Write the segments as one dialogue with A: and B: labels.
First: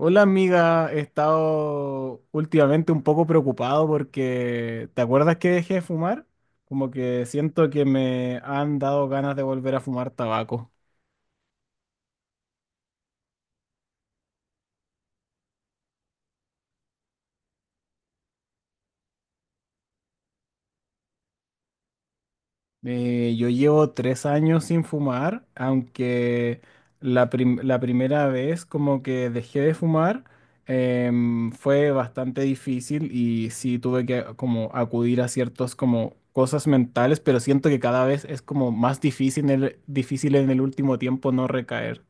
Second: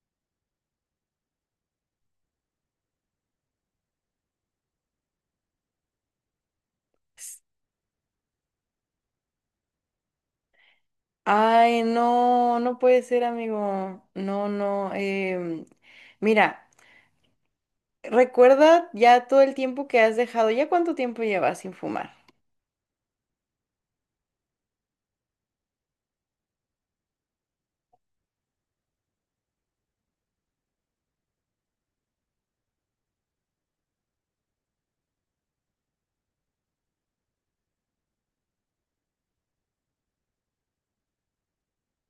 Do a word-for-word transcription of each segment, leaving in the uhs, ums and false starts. A: Hola amiga, he estado últimamente un poco preocupado porque, ¿te acuerdas que dejé de fumar? Como que siento que me han dado ganas de volver a fumar tabaco.
B: Ay, no, no puede ser, amigo. No, no. Em, mira, recuerda ya todo el tiempo que has dejado. ¿Ya cuánto tiempo llevas sin fumar?
A: Eh, yo llevo tres años sin fumar, aunque la, prim- la primera vez como que dejé de fumar em, fue bastante difícil y sí tuve que como acudir a ciertos como cosas mentales, pero siento que cada vez es como más difícil en el, difícil en el último tiempo no recaer.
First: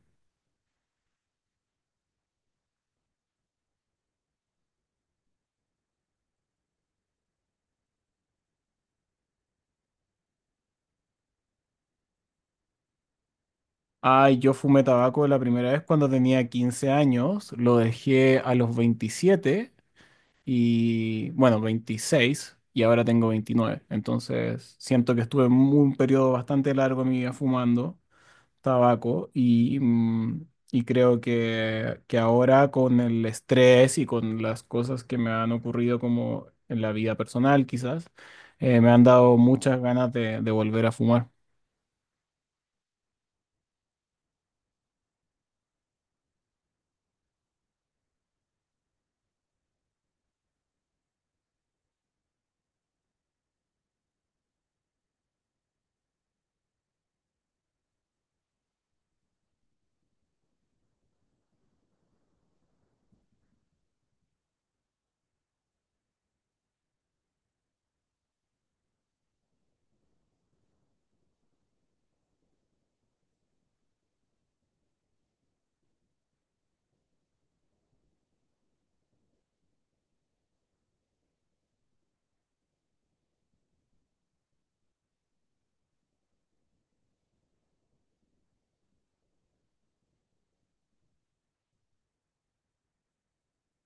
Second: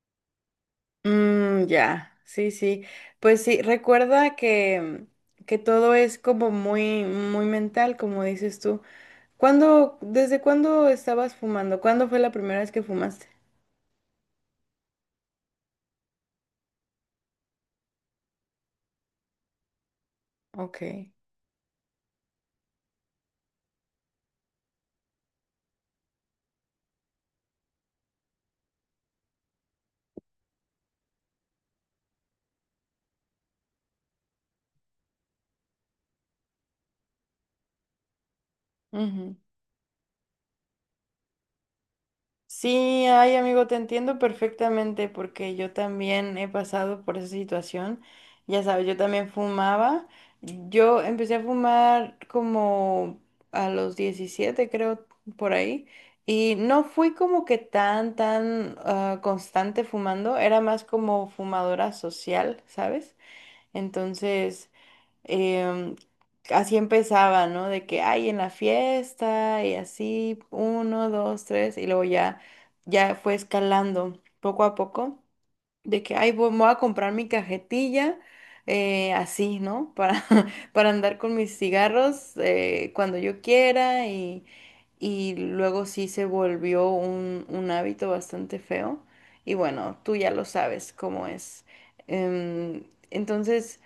B: Mm, ya, sí, sí. Pues sí, recuerda que, que todo es como muy, muy mental, como dices tú. ¿Cuándo, desde cuándo estabas fumando? ¿Cuándo fue la primera vez que fumaste?
A: Ay, yo fumé tabaco la primera vez cuando tenía quince años, lo dejé a los veintisiete.
B: Ok.
A: Y bueno, veintiséis, y ahora tengo veintinueve. Entonces siento que estuve en un periodo bastante largo de mi vida fumando tabaco y, mm, y creo que, que ahora con el estrés y con las cosas que me han ocurrido como en la vida personal quizás, eh, me han dado muchas ganas de, de volver a fumar.
B: Sí, ay amigo, te entiendo perfectamente porque yo también he pasado por esa situación. Ya sabes, yo también fumaba. Yo empecé a fumar como a los diecisiete, creo, por ahí. Y no fui como que tan, tan ah, constante fumando. Era más como fumadora social, ¿sabes? Entonces, em, así empezaba, ¿no? De que hay en la fiesta y así, uno, dos, tres, y luego ya, ya fue escalando poco a poco, de que, ay, voy, me voy a comprar mi cajetilla, eh, así, ¿no? Para, para andar con mis cigarros eh, cuando yo quiera y, y luego sí se volvió un, un hábito bastante feo. Y bueno, tú ya lo sabes cómo es. Em, entonces...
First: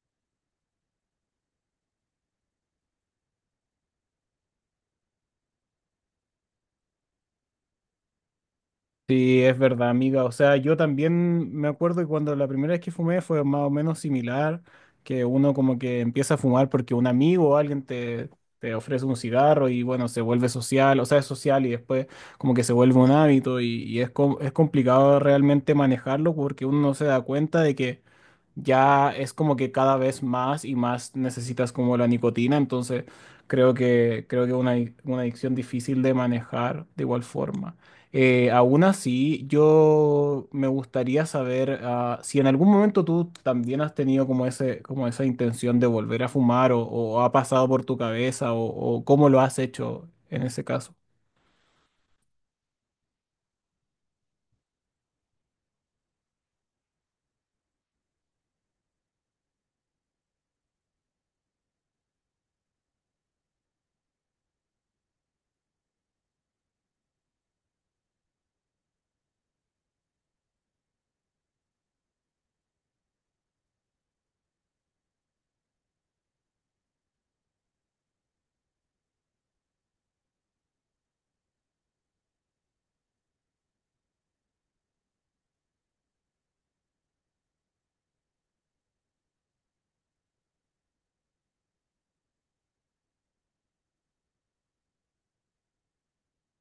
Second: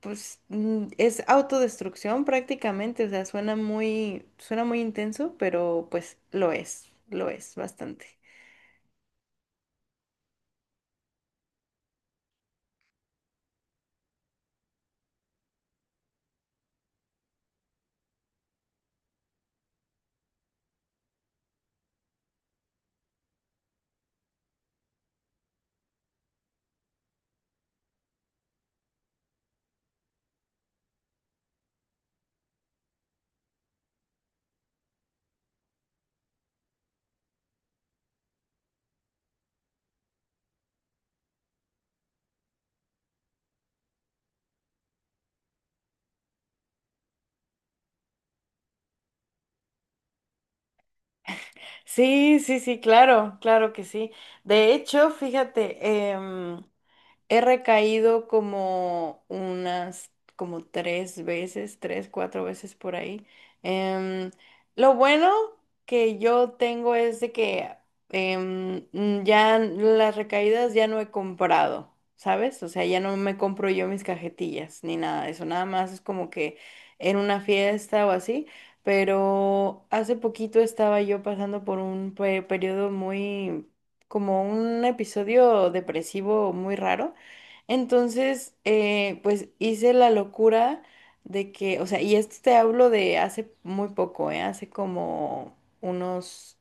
B: Pues mm, es autodestrucción prácticamente, o sea, suena muy, suena muy intenso, pero pues lo es, lo es bastante.
A: Sí, es verdad, amiga. O sea, yo también me acuerdo que cuando la primera vez que fumé fue más o menos similar, que uno como que empieza a fumar porque un amigo o alguien te, te ofrece un cigarro y bueno, se vuelve social, o sea, es social y después como que se vuelve un hábito y, y es, com- es complicado realmente manejarlo porque uno no se da cuenta de que ya es como que cada vez más y más necesitas como la nicotina, entonces creo que, creo que una, una adicción difícil de manejar de igual forma. Eh, aún así, yo me gustaría saber, ah, si en algún momento tú también has tenido como ese, como esa intención de volver a fumar o, o ha pasado por tu cabeza o, o cómo lo has hecho en ese caso.
B: Sí, sí, sí, claro, claro que sí. De hecho, fíjate, he recaído como unas, como tres veces, tres, cuatro veces por ahí. Em, lo bueno que yo tengo es de que em, mm, ya las recaídas ya no he comprado, ¿sabes? O sea, ya no me compro yo mis cajetillas ni nada de eso. Nada más es como que en una fiesta o así. Pero hace poquito estaba yo pasando por un pe- periodo muy, como un episodio depresivo muy raro. Entonces, eh, pues hice la locura de que, o sea, y esto te hablo de hace muy poco, ¿eh? Hace como unos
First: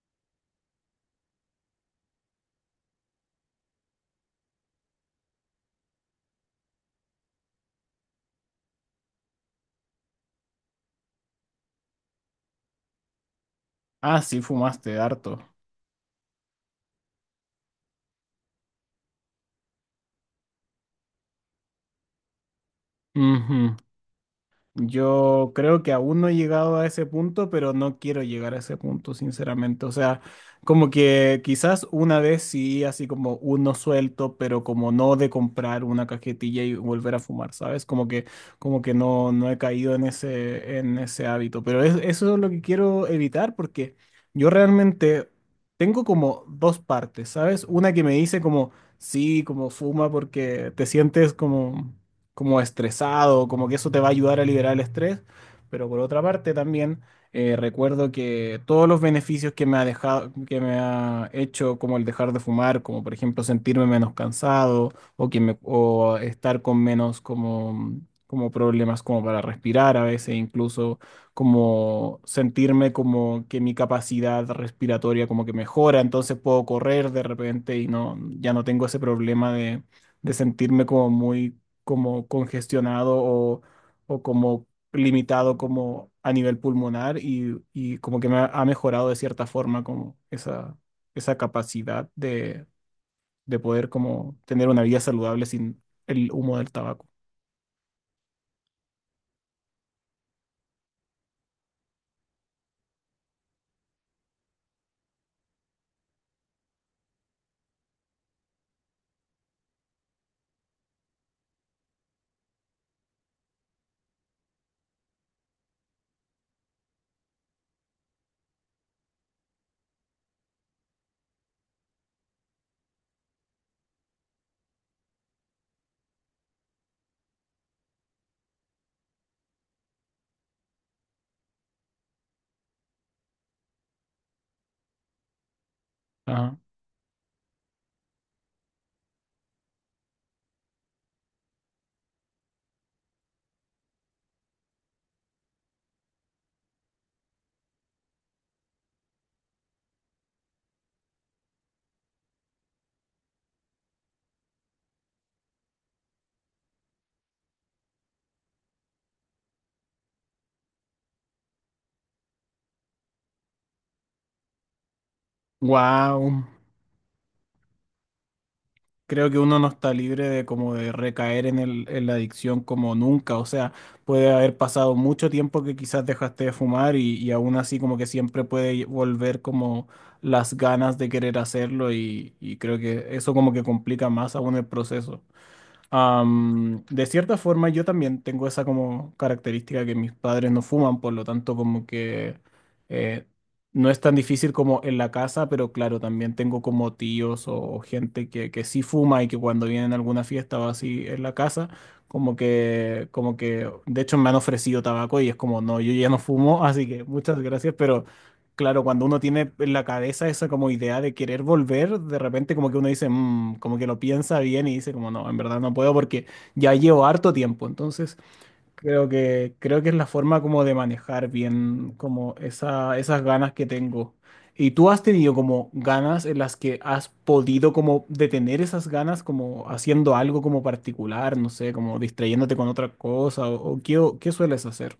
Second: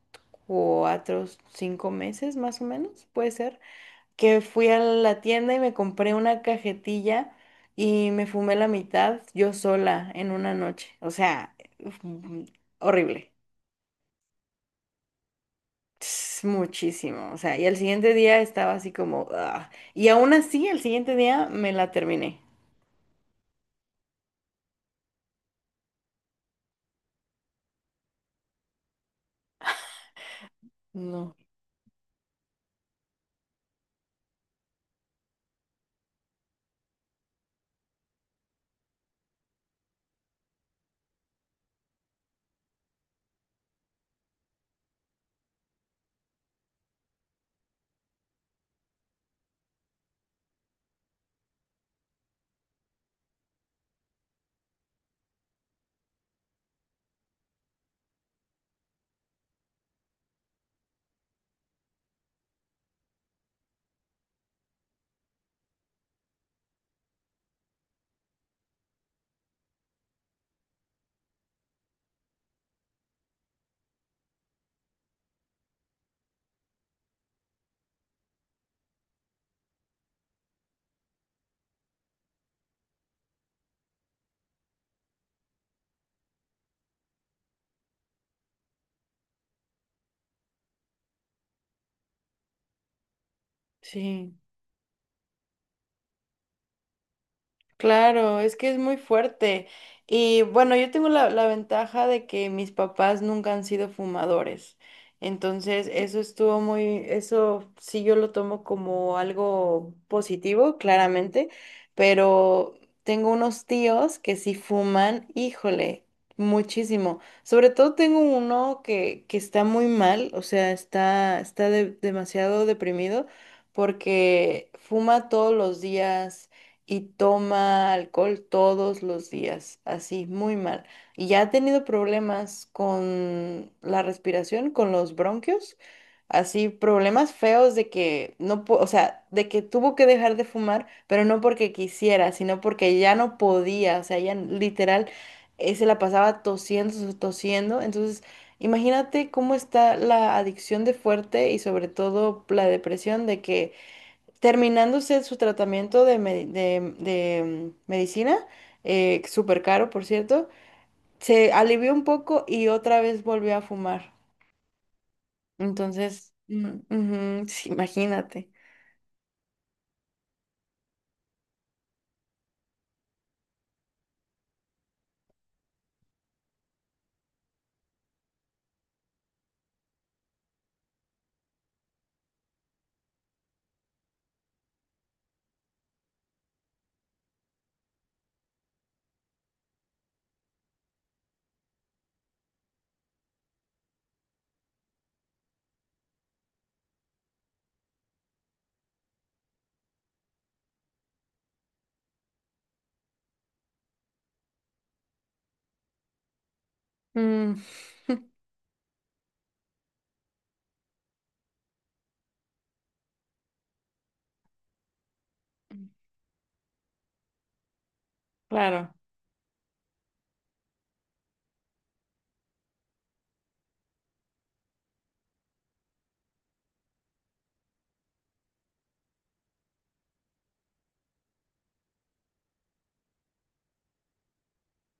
B: cuatro, cinco meses más o menos, puede ser, que fui a la tienda y me compré una cajetilla y me fumé la mitad yo sola en una noche. O sea, mm, horrible.
A: Ah, sí, fumaste harto.
B: Ts, muchísimo. O sea, y al siguiente día estaba así como, "Ah". Y aún así, el siguiente día me la terminé.
A: Ujú. Yo creo que aún no he llegado a ese punto, pero no quiero llegar a ese punto, sinceramente. O sea, como
B: No.
A: que quizás una vez sí, así como uno suelto, pero como no de comprar una cajetilla y volver a fumar, ¿sabes? Como que, como que no, no he caído en ese, en ese hábito. Pero es- eso es lo que quiero evitar porque yo realmente tengo como dos partes, ¿sabes? Una que me dice como, sí, como fuma porque te sientes como como estresado, como que eso te va a ayudar a liberar el estrés, pero por otra parte también eh, recuerdo que todos los beneficios que me ha dejado, que me ha hecho, como el dejar de fumar, como por ejemplo sentirme menos cansado o, que me- o estar con menos como, como problemas como para respirar a veces, incluso como sentirme como que mi capacidad respiratoria como que mejora, entonces puedo correr de repente y no, ya no tengo ese problema de de sentirme como muy como congestionado o, o como limitado como a nivel pulmonar y, y como que me ha, ha mejorado de cierta forma como esa, esa capacidad de, de poder
B: Sí,
A: como tener una vida saludable sin el humo del tabaco.
B: claro, es que es muy fuerte. Y bueno, yo tengo la, la ventaja de que mis papás nunca han sido fumadores. Entonces, eso estuvo muy, eso sí yo lo tomo como algo positivo, claramente, pero tengo unos tíos que sí fuman, híjole, muchísimo. Sobre todo tengo uno que, que está muy mal, o sea, está, está de- demasiado deprimido porque fuma todos los días. Y toma alcohol todos los días, así, muy mal. Y ya ha tenido problemas con la respiración, con los bronquios,
A: Ajá.
B: así, problemas feos de que no, po- o sea, de que tuvo que dejar de fumar, pero no porque quisiera, sino porque ya no podía, o sea, ya literal eh, se la pasaba tosiendo, tos- tosiendo, entonces... Imagínate cómo está la adicción de fuerte y sobre todo la depresión de que terminando usted su tratamiento de, me- de- de, mm, medicina, eh, súper caro, por cierto, se alivió un poco y otra vez volvió a fumar. Entonces,
A: Wow.
B: mm, ujú, sí, imagínate.
A: Creo que uno no está libre de como de recaer en el, en la adicción como nunca. O sea, puede haber pasado mucho tiempo que quizás dejaste de fumar y, y aún así como que siempre puede volver como las ganas de querer hacerlo y, y creo que eso como que complica más aún el proceso. Am, de cierta forma, yo también tengo esa como característica que mis padres no fuman, por lo tanto, como que eh, no es tan difícil como en la casa, pero claro, también tengo como tíos o, o gente que, que sí fuma y que cuando vienen a alguna fiesta o así en la casa, como que, como que, de hecho, me han ofrecido tabaco y es como, no, yo ya no fumo, así que muchas
B: Mm,
A: gracias, pero claro, cuando uno tiene en la cabeza esa como idea de querer volver, de repente como que uno dice, "Mm", como que lo piensa bien y dice como no, en verdad no puedo porque ya llevo harto tiempo. Entonces
B: claro.
A: creo que creo que es la forma como de manejar bien como esa, esas ganas que tengo. ¿Y tú has tenido como ganas en las que has podido como detener esas ganas como haciendo algo como particular, no sé, como distrayéndote con otra cosa o, o qué, qué sueles hacer?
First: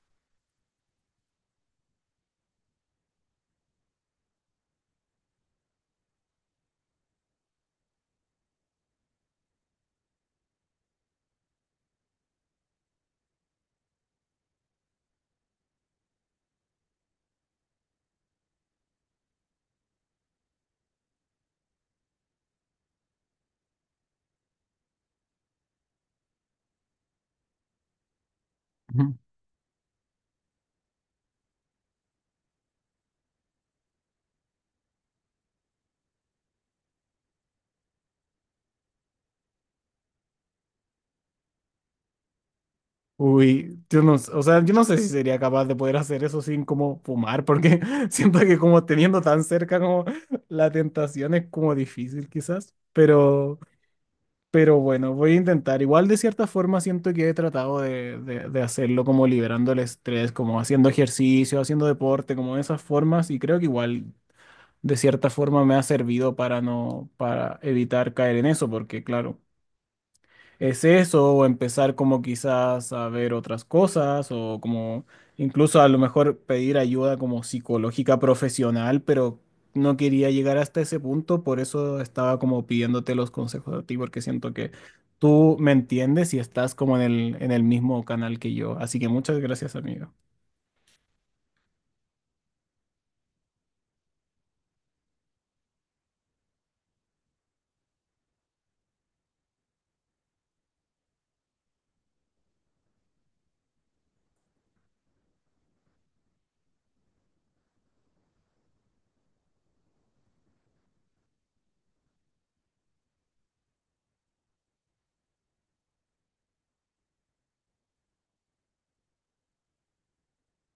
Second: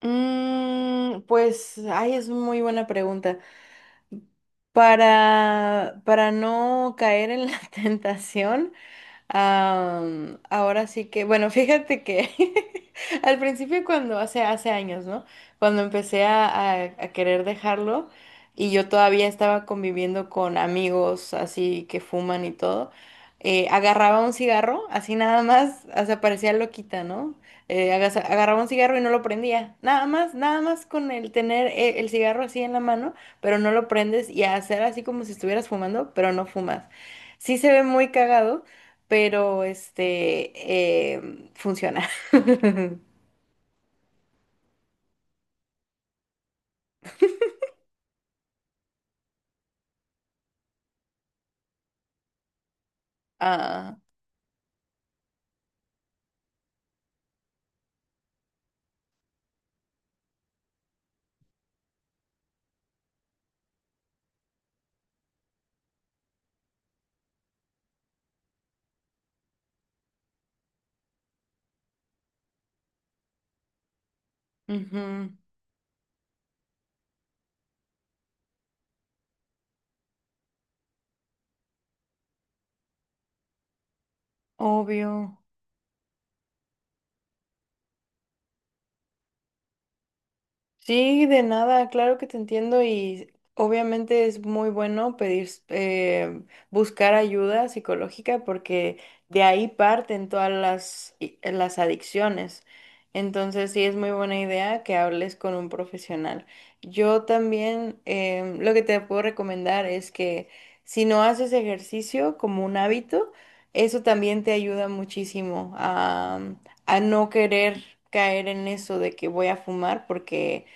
B: Mm, pues, ay, es muy buena pregunta. Para, para no caer en la tentación. Am, ahora sí que, bueno, fíjate que al principio cuando, hace, hace años, ¿no? Cuando empecé a, a- a querer dejarlo y yo todavía estaba conviviendo con amigos así que fuman y todo, eh, agarraba un cigarro, así nada más, o sea, parecía loquita, ¿no? Eh, agas- agarraba un cigarro y no lo prendía, nada más, nada más con el tener eh, el cigarro así en la mano, pero no lo prendes y hacer así como si estuvieras fumando, pero no fumas. Sí se ve muy cagado pero este em, funciona.
A: Uy, yo no, s- o sea, yo no sé si sería capaz de poder hacer eso sin como fumar, porque siento que como teniendo tan cerca como la tentación es como difícil quizás, pero,
B: Ah,
A: pero bueno, voy a intentar. Igual de cierta forma siento que he tratado de, de, de hacerlo como liberando el estrés, como haciendo ejercicio, haciendo deporte, como de esas formas, y creo que igual de cierta forma me ha servido para no, para evitar caer en eso, porque claro es eso, o empezar como quizás a ver otras cosas, o como
B: ujú,
A: incluso a lo mejor pedir ayuda como psicológica profesional, pero no quería llegar hasta ese punto, por eso estaba como pidiéndote los consejos a ti, porque siento que
B: obvio.
A: tú me entiendes y estás como en el, en el mismo canal que yo. Así que muchas gracias, amigo.
B: Sí, de nada, claro que te entiendo y obviamente es muy bueno pedir, eh, buscar ayuda psicológica porque de ahí parten todas las, i- las adicciones. Entonces sí es muy buena idea que hables con un profesional. Yo también em, lo que te puedo recomendar es que si no haces ejercicio como un hábito, eso también te ayuda muchísimo a, a no querer caer en eso de que voy a fumar porque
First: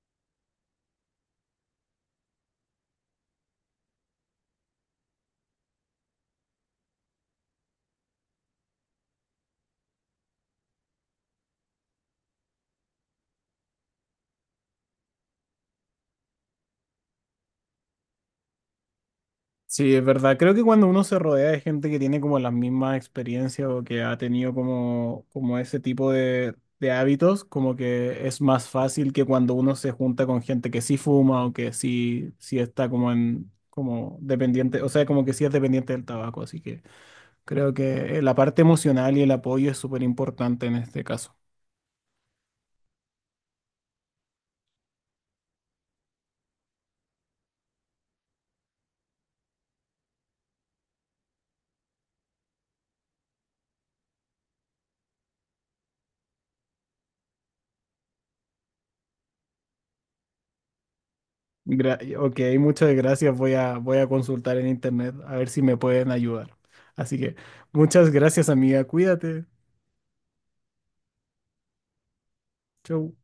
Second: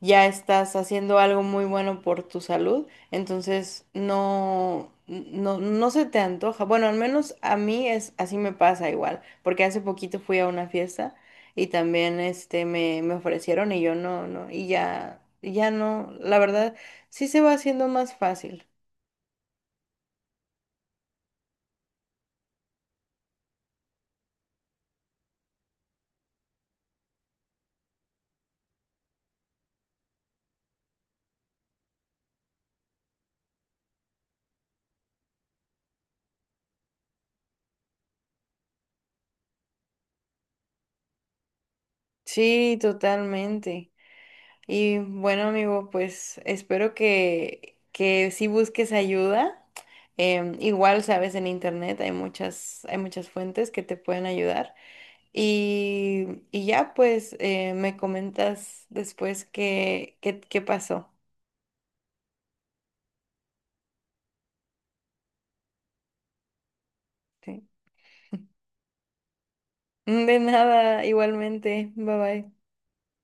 B: ya estás haciendo algo muy bueno por tu salud, entonces no, no, no se te antoja. Bueno, al menos a mí es así me pasa igual, porque hace poquito fui a una fiesta y también este me, me ofrecieron y yo no, no, y ya, ya no, la verdad, sí se va haciendo más fácil.
A: Sí, es verdad. Creo que cuando uno se rodea de gente que tiene como las mismas experiencias o que ha tenido como, como ese tipo de, de hábitos, como que es más fácil que cuando uno se junta con gente que sí fuma o que sí, sí está como en, como dependiente, o sea, como que sí es dependiente del tabaco. Así que creo que eh, la parte emocional y el apoyo es súper importante en este caso.
B: Sí, totalmente. Y bueno, amigo, pues espero que, que sí busques ayuda. Em, igual, sabes, en internet hay muchas, hay muchas fuentes que te pueden ayudar. Y, y ya, pues, eh, me comentas después qué, qué, qué pasó.
A: Gra- ok, muchas gracias. Voy a, voy a consultar en internet a ver si me pueden ayudar. Así que
B: ¿Sí?
A: muchas gracias, amiga. Cuídate.
B: De nada, igualmente. Bye bye.
A: Chau.